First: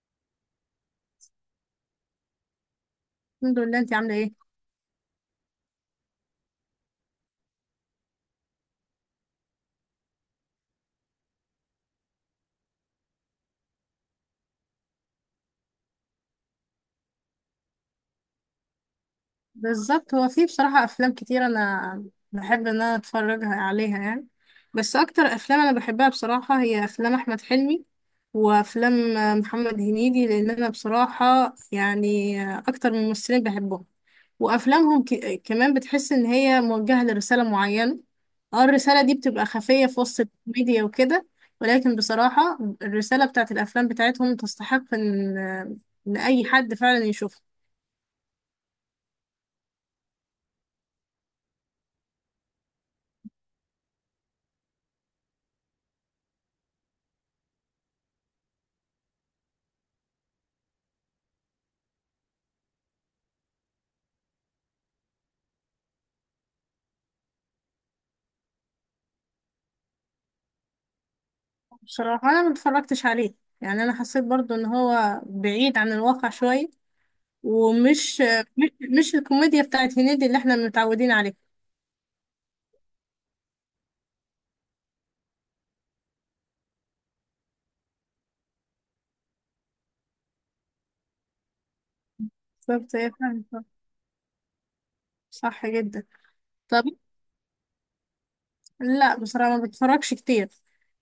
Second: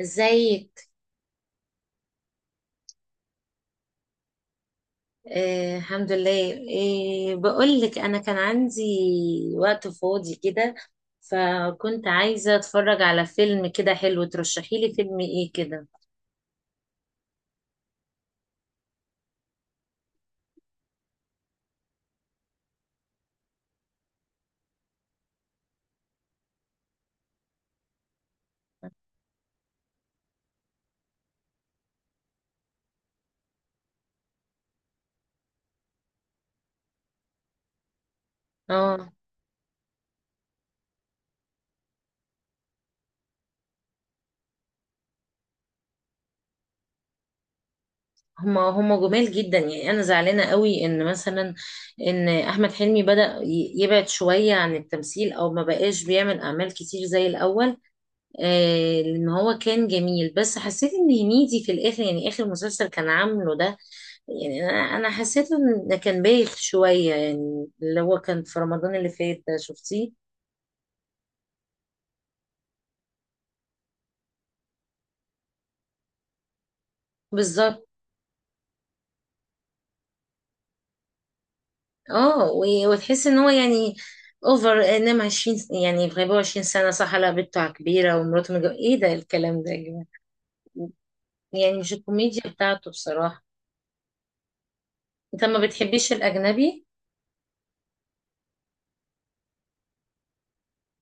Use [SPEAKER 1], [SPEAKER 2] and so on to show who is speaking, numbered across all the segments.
[SPEAKER 1] ازيك؟
[SPEAKER 2] الحمد لله، انت عامله ايه؟
[SPEAKER 1] آه، الحمد لله. إيه، بقول لك انا كان عندي وقت فاضي كده، فكنت عايزة اتفرج على فيلم كده حلو، ترشحي لي فيلم ايه كده؟
[SPEAKER 2] بالظبط هو في بصراحه افلام كتير انا بحب ان انا اتفرجها عليها يعني. بس اكتر افلام انا بحبها بصراحه هي افلام احمد حلمي وافلام محمد هنيدي، لان انا بصراحه يعني اكتر من ممثلين بحبهم وافلامهم. كمان بتحس ان هي موجهه لرساله معينه. اه، الرساله
[SPEAKER 1] اه.
[SPEAKER 2] دي بتبقى خفيه في وسط الكوميديا وكده. ولكن بصراحه الرساله بتاعت الافلام بتاعتهم تستحق ان اي حد فعلا يشوفها.
[SPEAKER 1] هما جمال جدا، يعني انا زعلانة قوي ان مثلا ان احمد حلمي بدأ يبعد شوية عن التمثيل او ما بقاش بيعمل اعمال كتير زي الاول. لان هو كان جميل، بس حسيت ان هنيدي في الاخر، يعني اخر مسلسل كان عامله ده، يعني انا حسيت ان ده كان بايخ شويه، يعني اللي هو كان في رمضان اللي فات ده، شفتيه؟
[SPEAKER 2] بصراحة أنا ما اتفرجتش عليه. يعني أنا حسيت برضو إن هو بعيد عن الواقع شوية.
[SPEAKER 1] بالظبط.
[SPEAKER 2] ومش مش, مش الكوميديا بتاعت هنيدي اللي احنا متعودين عليها.
[SPEAKER 1] اه، وتحس ان هو يعني اوفر، انما 20 يعني بيبقوا 20 سنه، صح؟ لا، بنته كبيره ومراته متجوزه، ايه ده الكلام ده يا جماعه؟ يعني مش الكوميديا بتاعته
[SPEAKER 2] بالظبط هي فعلا
[SPEAKER 1] بصراحه.
[SPEAKER 2] صح.
[SPEAKER 1] انت
[SPEAKER 2] صح
[SPEAKER 1] ما
[SPEAKER 2] جدا.
[SPEAKER 1] بتحبيش الاجنبي؟
[SPEAKER 2] طب، لا بصراحة ما بتفرجش كتير.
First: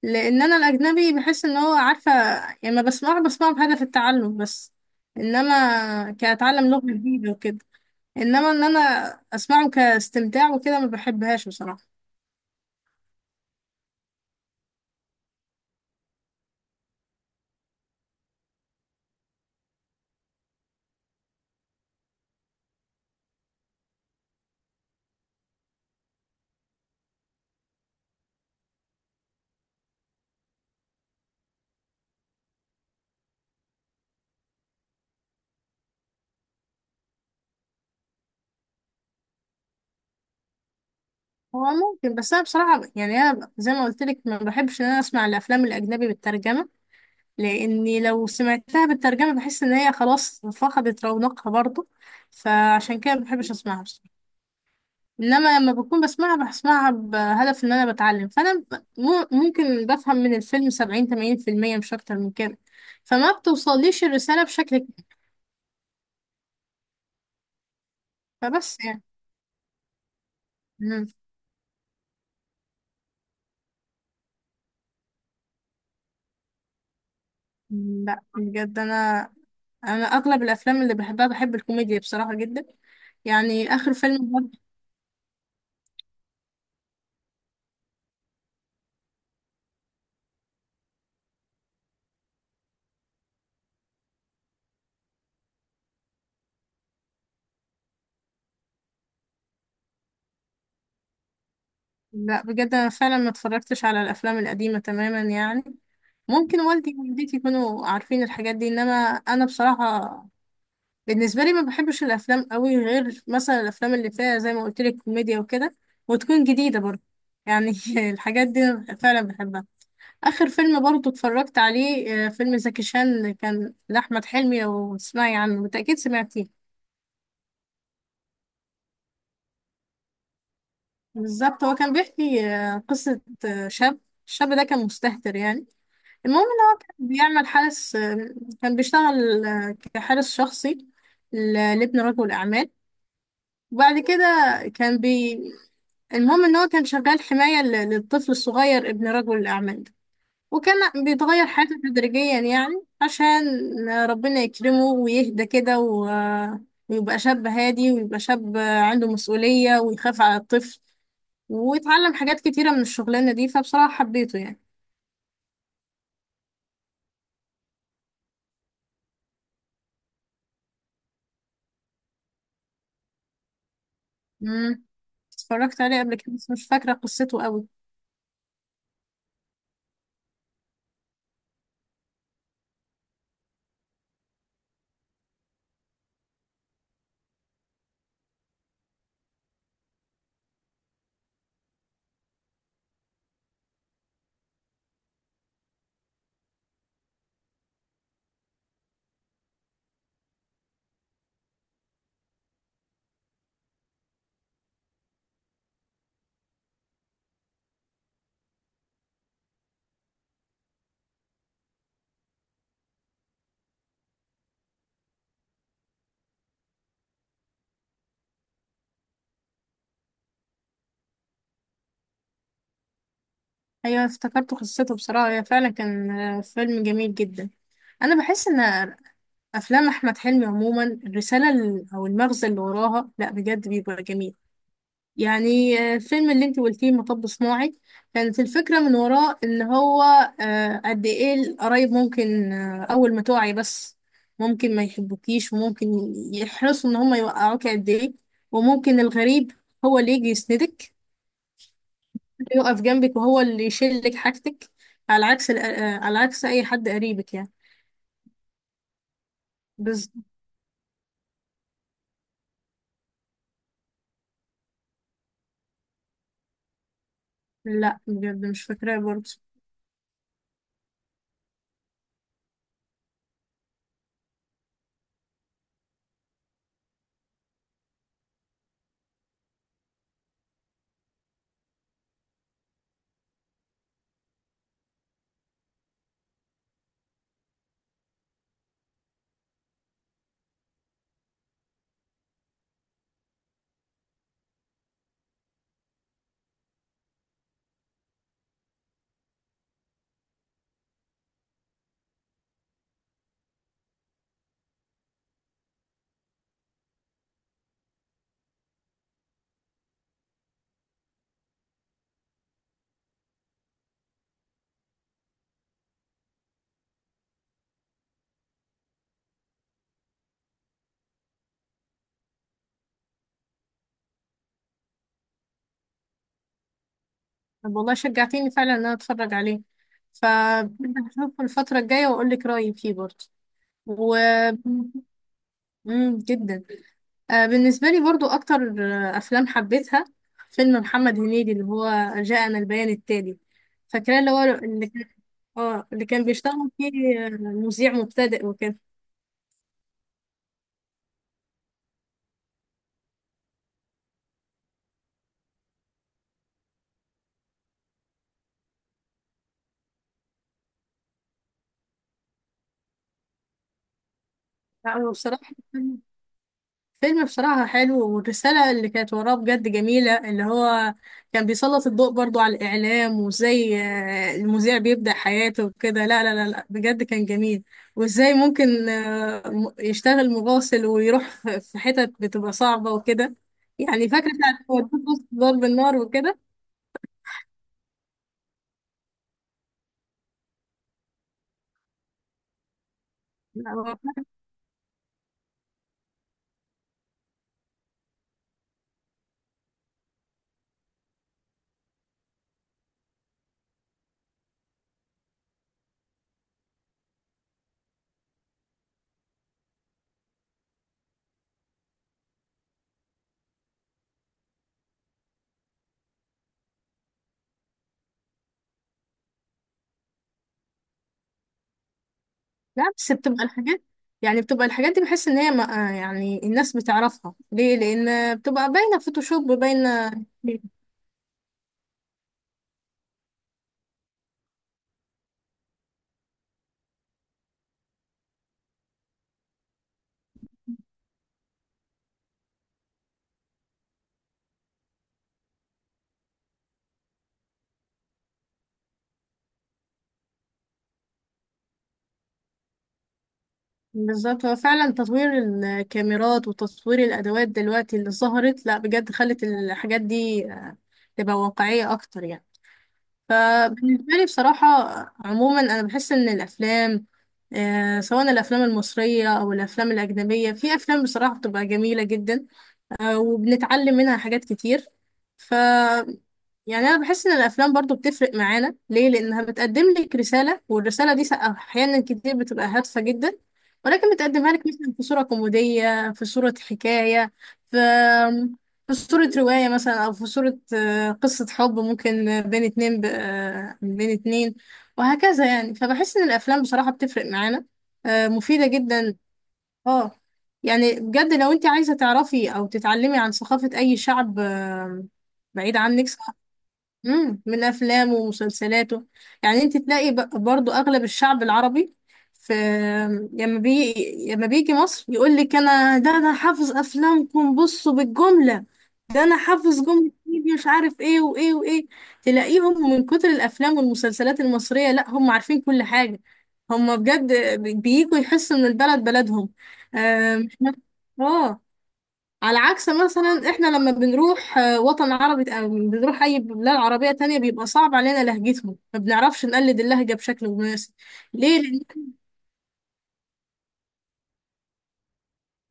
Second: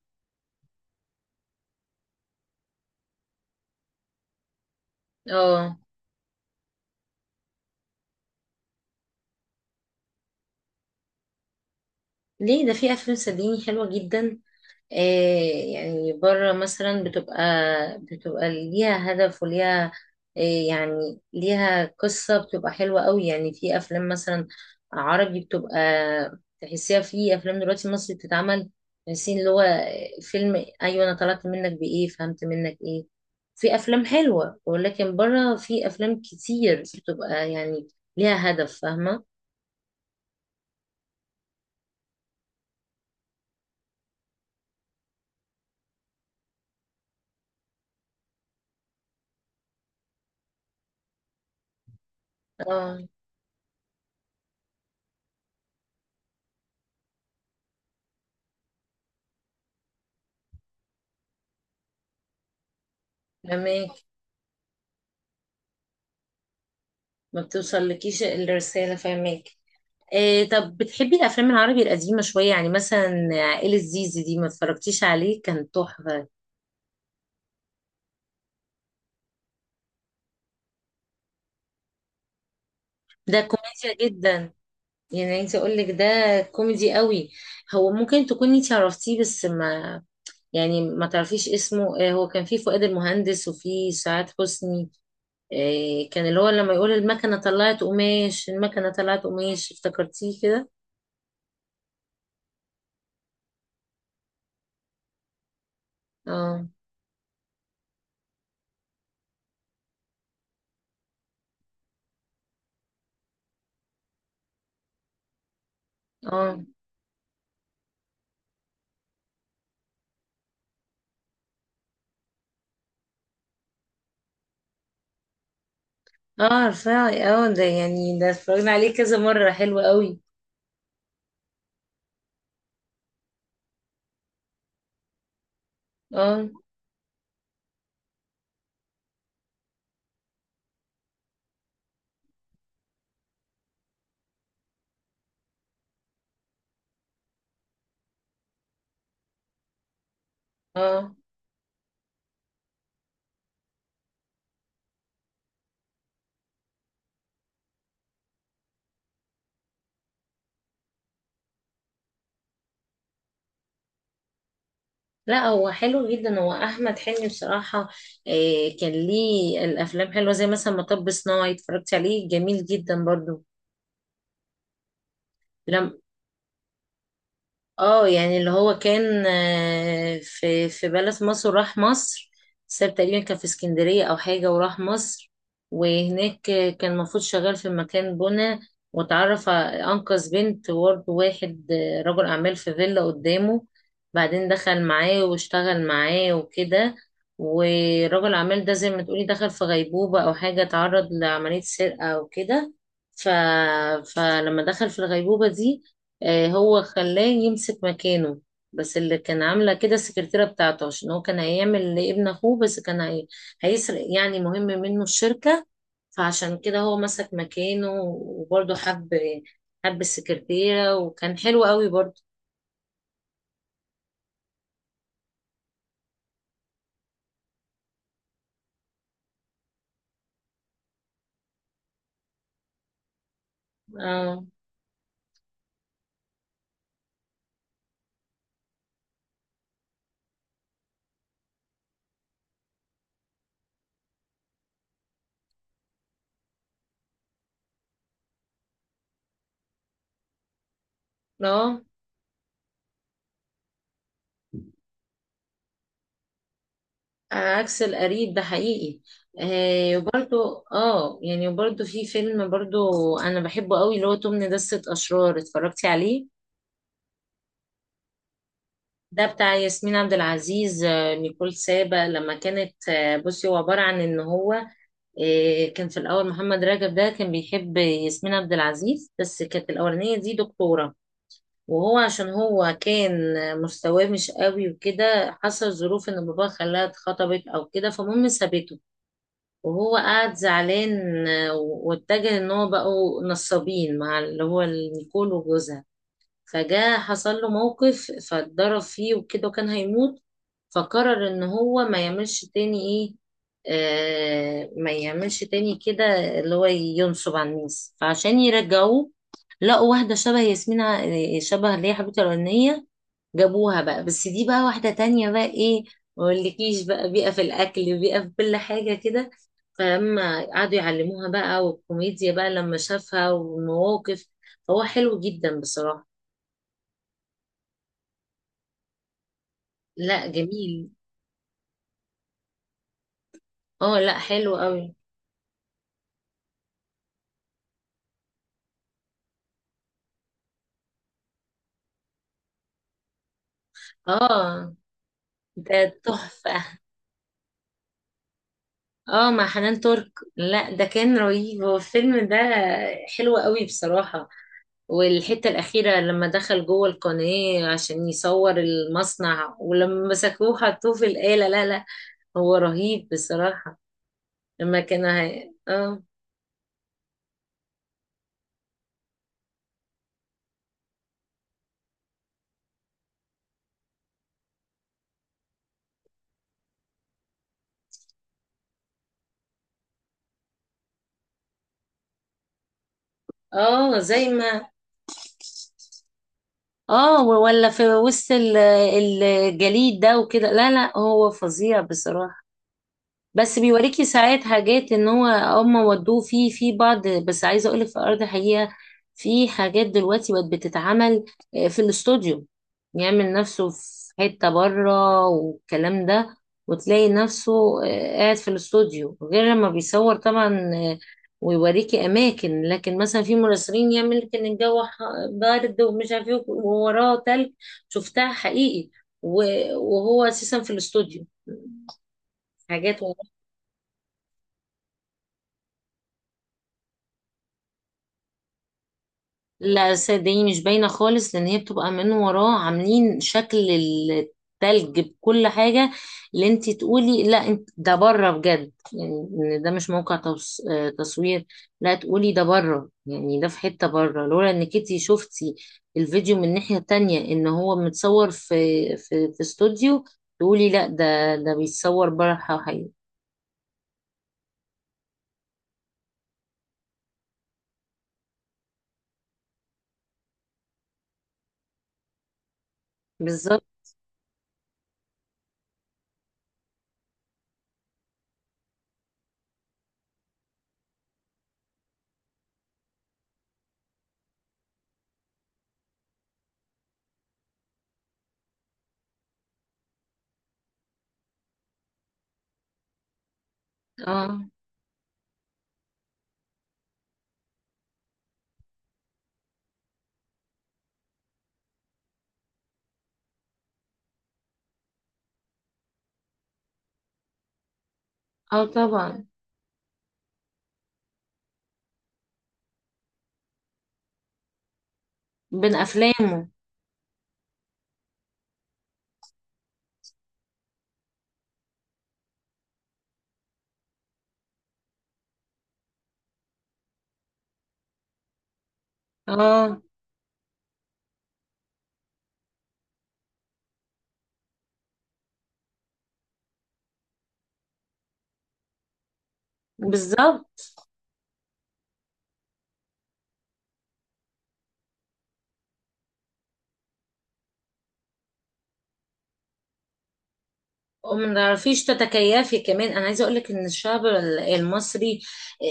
[SPEAKER 2] لأن أنا الأجنبي بحس إن هو عارفة، يعني ما بسمعه بهدف التعلم بس.
[SPEAKER 1] اه،
[SPEAKER 2] إنما كأتعلم لغة جديدة وكده. إنما إن أنا أسمعه كاستمتاع وكده ما بحبهاش بصراحة.
[SPEAKER 1] ليه؟ ده في افلام صدقيني حلوه جدا. إيه، يعني بره مثلا بتبقى، ليها هدف وليها، إيه، يعني ليها قصة، بتبقى حلوة قوي، يعني في أفلام مثلا عربي بتبقى، تحسيها في أفلام دلوقتي مصري بتتعمل، تحسين اللي هو فيلم، أيوة أنا طلعت منك بإيه، فهمت منك إيه؟ في أفلام حلوة، ولكن بره في أفلام كتير بتبقى يعني ليها هدف، فاهمة؟
[SPEAKER 2] هو ممكن، بس انا بصراحه يعني انا زي ما قلت لك ما بحبش ان انا اسمع الافلام الاجنبي بالترجمه. لاني لو سمعتها بالترجمه بحس ان هي خلاص فقدت رونقها برضو.
[SPEAKER 1] اه،
[SPEAKER 2] فعشان كده ما بحبش اسمعها بصراحه. انما لما بكون بسمعها بهدف ان انا بتعلم. فانا ممكن بفهم من الفيلم 70 80% مش اكتر من كده. فما
[SPEAKER 1] فاهماك.
[SPEAKER 2] بتوصليش الرساله بشكل كبير.
[SPEAKER 1] ما بتوصلكيش
[SPEAKER 2] فبس
[SPEAKER 1] الرسالة،
[SPEAKER 2] يعني.
[SPEAKER 1] فاهماك. إيه، طب
[SPEAKER 2] مم.
[SPEAKER 1] بتحبي الافلام العربي القديمه شويه؟ يعني مثلا عائله زيزي دي ما اتفرجتيش عليه؟ كان تحفه،
[SPEAKER 2] لا، بجد انا اغلب الافلام اللي بحبها بحب الكوميديا بصراحه جدا.
[SPEAKER 1] ده
[SPEAKER 2] يعني اخر
[SPEAKER 1] كوميديا
[SPEAKER 2] فيلم
[SPEAKER 1] جدا،
[SPEAKER 2] برضه-
[SPEAKER 1] يعني عايزه اقول لك ده كوميدي قوي. هو ممكن تكوني انت عرفتيه، بس ما، يعني ما تعرفيش اسمه إيه، هو كان فيه فؤاد المهندس وفيه سعاد حسني. إيه، كان اللي هو لما يقول المكنه طلعت قماش المكنه طلعت قماش، افتكرتيه كده؟
[SPEAKER 2] لا، بجد انا فعلا ما اتفرجتش على الافلام القديمه تماما يعني. ممكن
[SPEAKER 1] اه،
[SPEAKER 2] والدي ووالدتي يكونوا عارفين الحاجات دي، انما انا بصراحه بالنسبه لي ما بحبش الافلام قوي غير مثلا الافلام اللي فيها زي ما قلت لك كوميديا وكده، وتكون
[SPEAKER 1] اه،
[SPEAKER 2] جديده برضه. يعني الحاجات دي أنا فعلا بحبها. اخر فيلم برضه اتفرجت عليه فيلم زكي شان كان لاحمد حلمي، لو تسمعي عنه بالتاكيد
[SPEAKER 1] اه،
[SPEAKER 2] سمعتيه.
[SPEAKER 1] عارفاه. اه، ده يعني ده اتفرجنا عليه كذا مره، حلو قوي.
[SPEAKER 2] بالظبط هو كان بيحكي قصة شاب. الشاب ده كان مستهتر يعني. المهم
[SPEAKER 1] اه،
[SPEAKER 2] ان هو كان بيعمل حارس، كان بيشتغل كحارس شخصي ل- لابن رجل أعمال. وبعد كده كان بي المهم ان هو كان شغال حماية للطفل الصغير ابن رجل الأعمال ده. وكان
[SPEAKER 1] اه،
[SPEAKER 2] بيتغير حياته تدريجيا يعني عشان ربنا يكرمه ويهدى كده، ويبقى شاب هادي ويبقى شاب عنده مسؤولية ويخاف على الطفل. واتعلم حاجات كتيرة من الشغلانة دي. فبصراحة حبيته يعني.
[SPEAKER 1] لا هو حلو جدا، هو احمد حلمي بصراحه. إيه، كان ليه الافلام حلوه، زي مثلا مطب صناعي، اتفرجت عليه؟ جميل جدا برضو.
[SPEAKER 2] امم اتفرجت عليه قبل كده بس مش فاكرة قصته قوي.
[SPEAKER 1] اه، يعني اللي هو كان في بلد مصر، وراح مصر، ساب تقريبا، كان في اسكندرية او حاجة، وراح مصر. وهناك كان المفروض شغال في مكان بنا، واتعرف انقذ بنت. وبرضه واحد رجل اعمال في فيلا قدامه، بعدين دخل معاه واشتغل معاه وكده. ورجل الاعمال ده، زي ما تقولي، دخل في غيبوبة او حاجة، اتعرض لعملية سرقة او كده. ف... فلما دخل في الغيبوبة دي، هو خلاه يمسك مكانه. بس اللي كان عاملة كده السكرتيرة بتاعته، عشان هو كان هيعمل لابن أخوه، بس كان هيسرق يعني، مهم، منه الشركة. فعشان كده هو مسك مكانه، وبرضه حب السكرتيرة، وكان حلو قوي برضه.
[SPEAKER 2] ايوه افتكرت قصته، بصراحة هي فعلا كان فيلم جميل جدا. انا بحس ان افلام احمد حلمي عموما الرسالة او المغزى اللي وراها لا بجد بيبقى جميل.
[SPEAKER 1] اه،
[SPEAKER 2] يعني الفيلم اللي انت قلتيه مطب صناعي. كانت الفكرة من وراه ان هو قد ايه القرايب ممكن، اول ما توعي بس ممكن ما يحبوكيش وممكن يحرصوا ان هم يوقعوك قد ايه. وممكن الغريب هو اللي يجي يسندك،
[SPEAKER 1] اه،
[SPEAKER 2] اللي يقف جنبك وهو اللي يشيلك حاجتك. على عكس اي حد قريبك يعني.
[SPEAKER 1] عكس القريب ده حقيقي. آه
[SPEAKER 2] بس
[SPEAKER 1] وبرضه اه يعني وبرضه في فيلم برضه أنا بحبه قوي، اللي هو توم ندسة أشرار، اتفرجتي عليه؟
[SPEAKER 2] لا، بجد مش فاكراه
[SPEAKER 1] ده
[SPEAKER 2] برضه.
[SPEAKER 1] بتاع ياسمين عبد العزيز، نيكول سابا لما كانت، بصي، هو عبارة عن ان هو كان في الاول محمد رجب ده كان بيحب ياسمين عبد العزيز، بس كانت الاولانية دي دكتورة، وهو عشان هو كان مستواه مش قوي وكده، حصل ظروف ان باباه خلاها اتخطبت او كده، فالمهم سابته. وهو قعد زعلان، واتجه ان هو بقوا نصابين مع اللي هو نيكول وجوزها. فجاء حصل له موقف، فاتضرب فيه وكده، وكان هيموت. فقرر ان هو ما يعملش تاني ايه، ما يعملش تاني كده اللي هو ينصب على الناس. فعشان يرجعوه، لقوا واحدة شبه ياسمين شبه اللي هي حبيبته الأولانية. جابوها بقى، بس دي بقى واحدة تانية بقى، ايه، ما اقولكيش بقى، بيئة في الأكل، بيئة في كل حاجة كده. فلما قعدوا يعلموها بقى، والكوميديا بقى لما شافها والمواقف، هو حلو جدا بصراحة.
[SPEAKER 2] طب والله شجعتيني فعلا ان انا اتفرج عليه.
[SPEAKER 1] لا جميل،
[SPEAKER 2] فهشوف الفترة الجاية واقول لك رأيي فيه برضه.
[SPEAKER 1] اه،
[SPEAKER 2] و
[SPEAKER 1] لا حلو قوي.
[SPEAKER 2] مم، جدا. بالنسبة لي برضو أكتر أفلام حبيتها فيلم محمد هنيدي اللي هو جاءنا البيان التالي، فاكراه اللي هو
[SPEAKER 1] اه،
[SPEAKER 2] اللي كان. اه،
[SPEAKER 1] ده
[SPEAKER 2] اللي كان بيشتغل
[SPEAKER 1] تحفة.
[SPEAKER 2] فيه مذيع مبتدئ وكده.
[SPEAKER 1] اه، مع حنان ترك. لا، ده كان رهيب هو الفيلم ده، حلو قوي بصراحة. والحتة الأخيرة لما دخل جوه القناة عشان يصور المصنع ولما مسكوه حطوه في الآلة، لا لا، هو رهيب بصراحة. لما
[SPEAKER 2] لا
[SPEAKER 1] كان
[SPEAKER 2] هو بصراحة
[SPEAKER 1] اه.
[SPEAKER 2] فيلم بصراحة حلو، والرسالة اللي كانت وراه بجد جميلة. اللي هو كان بيسلط الضوء برضو على الإعلام، وإزاي المذيع بيبدأ حياته وكده. لا، لا، لا، لا، بجد كان جميل. وإزاي ممكن يشتغل مراسل ويروح في حتت بتبقى صعبة وكده.
[SPEAKER 1] اه،
[SPEAKER 2] يعني
[SPEAKER 1] زي
[SPEAKER 2] فاكرة
[SPEAKER 1] ما،
[SPEAKER 2] بتاعت ودوه وسط ضرب النار وكده.
[SPEAKER 1] اه، ولا في وسط الجليد ده وكده. لا لا، هو فظيع بصراحة. بس
[SPEAKER 2] لا هو-
[SPEAKER 1] بيوريكي ساعات حاجات، ان هو هما ودوه فيه في بعض، بس عايزه اقولك في ارض حقيقه، في حاجات دلوقتي بقت بتتعمل في الاستوديو. يعمل نفسه في حته بره والكلام ده، وتلاقي نفسه قاعد في الاستوديو، غير لما بيصور طبعا. آه، ويوريكي اماكن، لكن مثلا في مراسلين يعمل لك ان الجو بارد ومش عارف ايه، ووراه تلج، شفتها حقيقي. وهو اساسا في الاستوديو
[SPEAKER 2] لا،
[SPEAKER 1] حاجات.
[SPEAKER 2] بس بتبقى الحاجات. يعني بتبقى الحاجات دي بحس إن هي يعني الناس بتعرفها ليه؟ لأن بتبقى باينة فوتوشوب
[SPEAKER 1] لا،
[SPEAKER 2] باينة.
[SPEAKER 1] صدقيني مش باينة خالص، لأن هي بتبقى من وراه عاملين شكل التلج بكل حاجة. اللي انت تقولي لا انت، ده بره بجد، يعني ان ده مش موقع توص... آه، تصوير. لا، تقولي ده بره، يعني ده في حتة بره، لولا انك انت شفتي الفيديو من ناحية تانية ان هو متصور في استوديو، تقولي لا ده بيتصور بره حقيقي.
[SPEAKER 2] بالظبط هو فعلا تطوير الكاميرات وتطوير الأدوات دلوقتي اللي ظهرت لا بجد خلت الحاجات دي تبقى واقعية أكتر يعني.
[SPEAKER 1] بالظبط.
[SPEAKER 2] فبالنسبة لي بصراحة عموما أنا بحس إن الأفلام سواء الأفلام المصرية أو الأفلام الأجنبية في أفلام بصراحة بتبقى جميلة جدا. وبنتعلم منها حاجات كتير. ف يعني انا بحس ان الافلام برضو بتفرق معانا ليه لانها بتقدم لك رساله، والرساله دي احيانا كتير بتبقى هادفه جدا. ولكن
[SPEAKER 1] اه،
[SPEAKER 2] بتقدمها لك مثلا في صوره كوميديه، في صوره حكايه، في في صوره روايه مثلا، او في صوره قصه حب ممكن بين اتنين. وهكذا يعني، فبحس ان الافلام بصراحه بتفرق معانا،
[SPEAKER 1] اه،
[SPEAKER 2] مفيده جدا.
[SPEAKER 1] طبعا.
[SPEAKER 2] اه، يعني بجد لو انت عايزة تعرفي او تتعلمي عن ثقافة اي شعب
[SPEAKER 1] بين
[SPEAKER 2] بعيد عنك،
[SPEAKER 1] افلامه.
[SPEAKER 2] من افلامه ومسلسلاته. يعني انت تلاقي برضو اغلب الشعب العربي، في لما بي لما بيجي مصر يقول لك: انا ده انا حافظ افلامكم بصوا بالجمله. ده انا حافظ
[SPEAKER 1] اه،
[SPEAKER 2] جمله، إيه مش عارف ايه وايه وايه. تلاقيهم من كتر الافلام والمسلسلات المصريه، لا هم عارفين كل حاجه. هم بجد بييجوا يحسوا ان البلد بلدهم. آه، مش
[SPEAKER 1] بالظبط.
[SPEAKER 2] مف- اه. على عكس مثلا احنا لما بنروح وطن عربي أو بنروح اي بلاد عربية تانية، بيبقى صعب علينا لهجتهم، ما بنعرفش نقلد اللهجة بشكل مناسب.
[SPEAKER 1] وما
[SPEAKER 2] ليه
[SPEAKER 1] تعرفيش
[SPEAKER 2] لأن-
[SPEAKER 1] تتكيفي كمان. انا عايزه اقول لك ان الشعب المصري، آه،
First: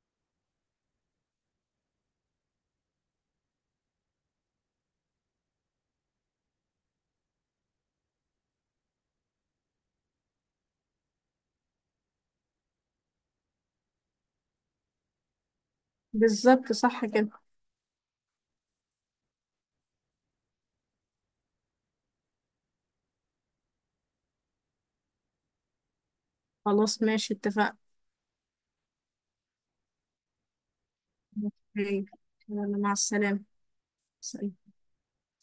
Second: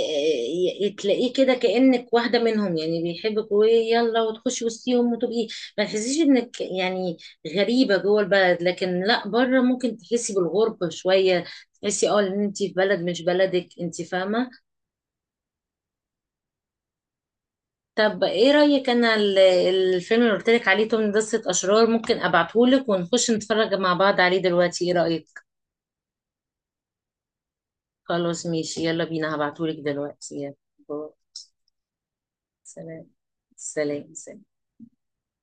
[SPEAKER 1] تلاقيه كده كانك واحده منهم، يعني بيحبك ويلا وتخشي وسطيهم وتبقي، ما تحسيش انك، يعني، غريبه جوه البلد. لكن لا، بره ممكن تحسي بالغربه شويه، تحسي ان انت في بلد مش بلدك، انت فاهمه؟
[SPEAKER 2] بالظبط صح كده.
[SPEAKER 1] طب ايه رايك، انا الفيلم اللي قلت لك عليه توم دسة اشرار، ممكن ابعته لك، ونخش نتفرج مع بعض عليه دلوقتي، ايه رايك؟
[SPEAKER 2] خلاص ماشي، اتفقنا.
[SPEAKER 1] خلاص ماشي، يلا بينا، هبعتهولك دلوقتي، يلا، باي.
[SPEAKER 2] أوكي. يلا مع
[SPEAKER 1] سلام،
[SPEAKER 2] السلامة.
[SPEAKER 1] سلام، سلام.